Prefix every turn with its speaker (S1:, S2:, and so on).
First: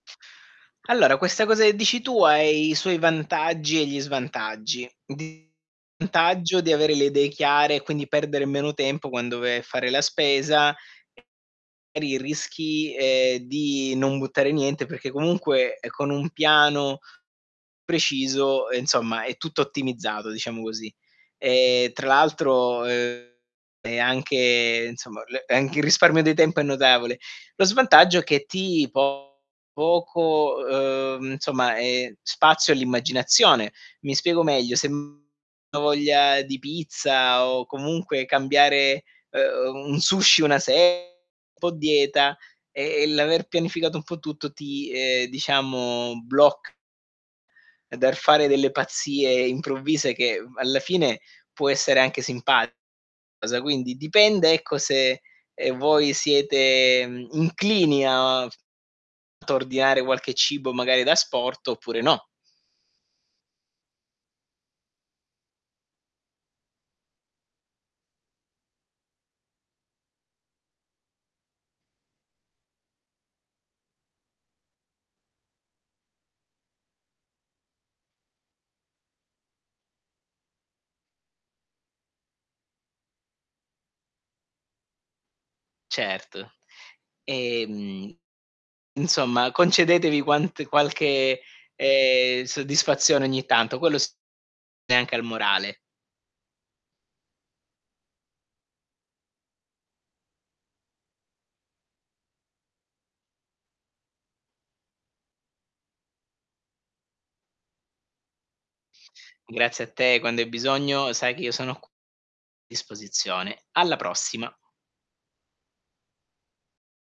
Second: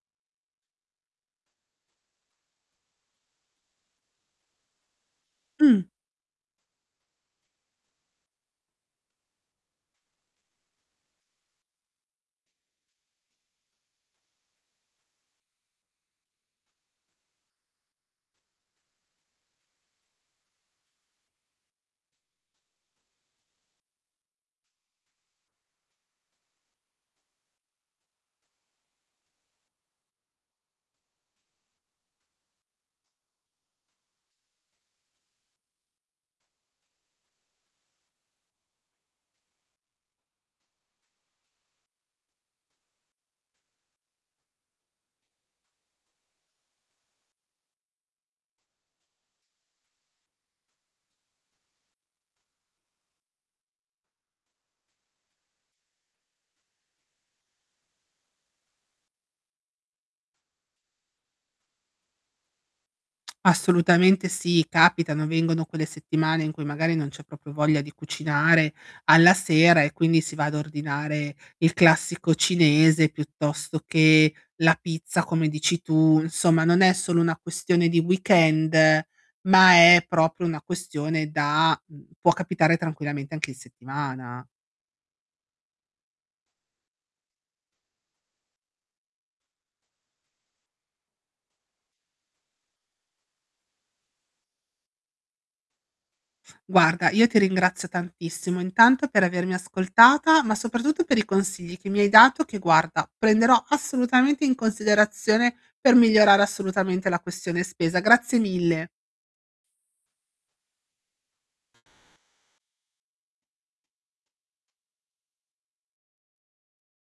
S1: Allora, questa cosa che dici tu ha i suoi vantaggi e gli svantaggi. D
S2: Mh.
S1: vantaggio di avere le idee chiare e quindi perdere meno tempo quando vai a fare la spesa. [unintelligible] magari rischi, ehm, di non buttare niente perché comunque, ehm, con un piano preciso, ehm, insomma è tutto ottimizzato, diciamo così. E tra l'altro, ehm, è anche, insomma, l e anche il risparmio di tempo è notevole. Lo svantaggio è che ti po poco, ehm, insomma, ehm, spazio all'immaginazione. Mi spiego meglio: se m ho voglia di pizza o comunque cambiare, ehm, un sushi una se po' dieta, e e l'aver pianificato un po' tutto ti, ehm, diciamo bloc dal fare delle pazzie improvvise che, uhm, alla fine può essere anche simpa cosa. Quindi dipende, ecco, se, ehm, voi siete, mhmm, inclini a ordinare qualche cibo, magari d'asporto, oppure no.
S2: Assolutamente sì, capitano. Vengono quelle settimane, in cui magari non c'è proprio voglia di cucinare alla sera e quindi si va ad ordinare il classico cinese, piuttosto che la pizza, come dici tu. Insomma, non è solo una questione di weekend, ma è proprio una questione da mhmm, può capitare tranquillamente anche in settimana.
S1: Certo. Ehm, insomma, concedetevi quant qualche, ehm, soddisfazione ogni tanto, quello s e anche al morale.
S2: Guarda, io ti ringrazio tantissimo, intanto per avermi ascoltata, ma soprattutto per i consigli che mi hai dato, che guarda, prenderò assolutamente in considerazione per migliorare assolutamente la questione spesa. Grazie mille.
S1: Grazie a te, quando hai bisogno sai che io sono q disposizione. Alla prossima.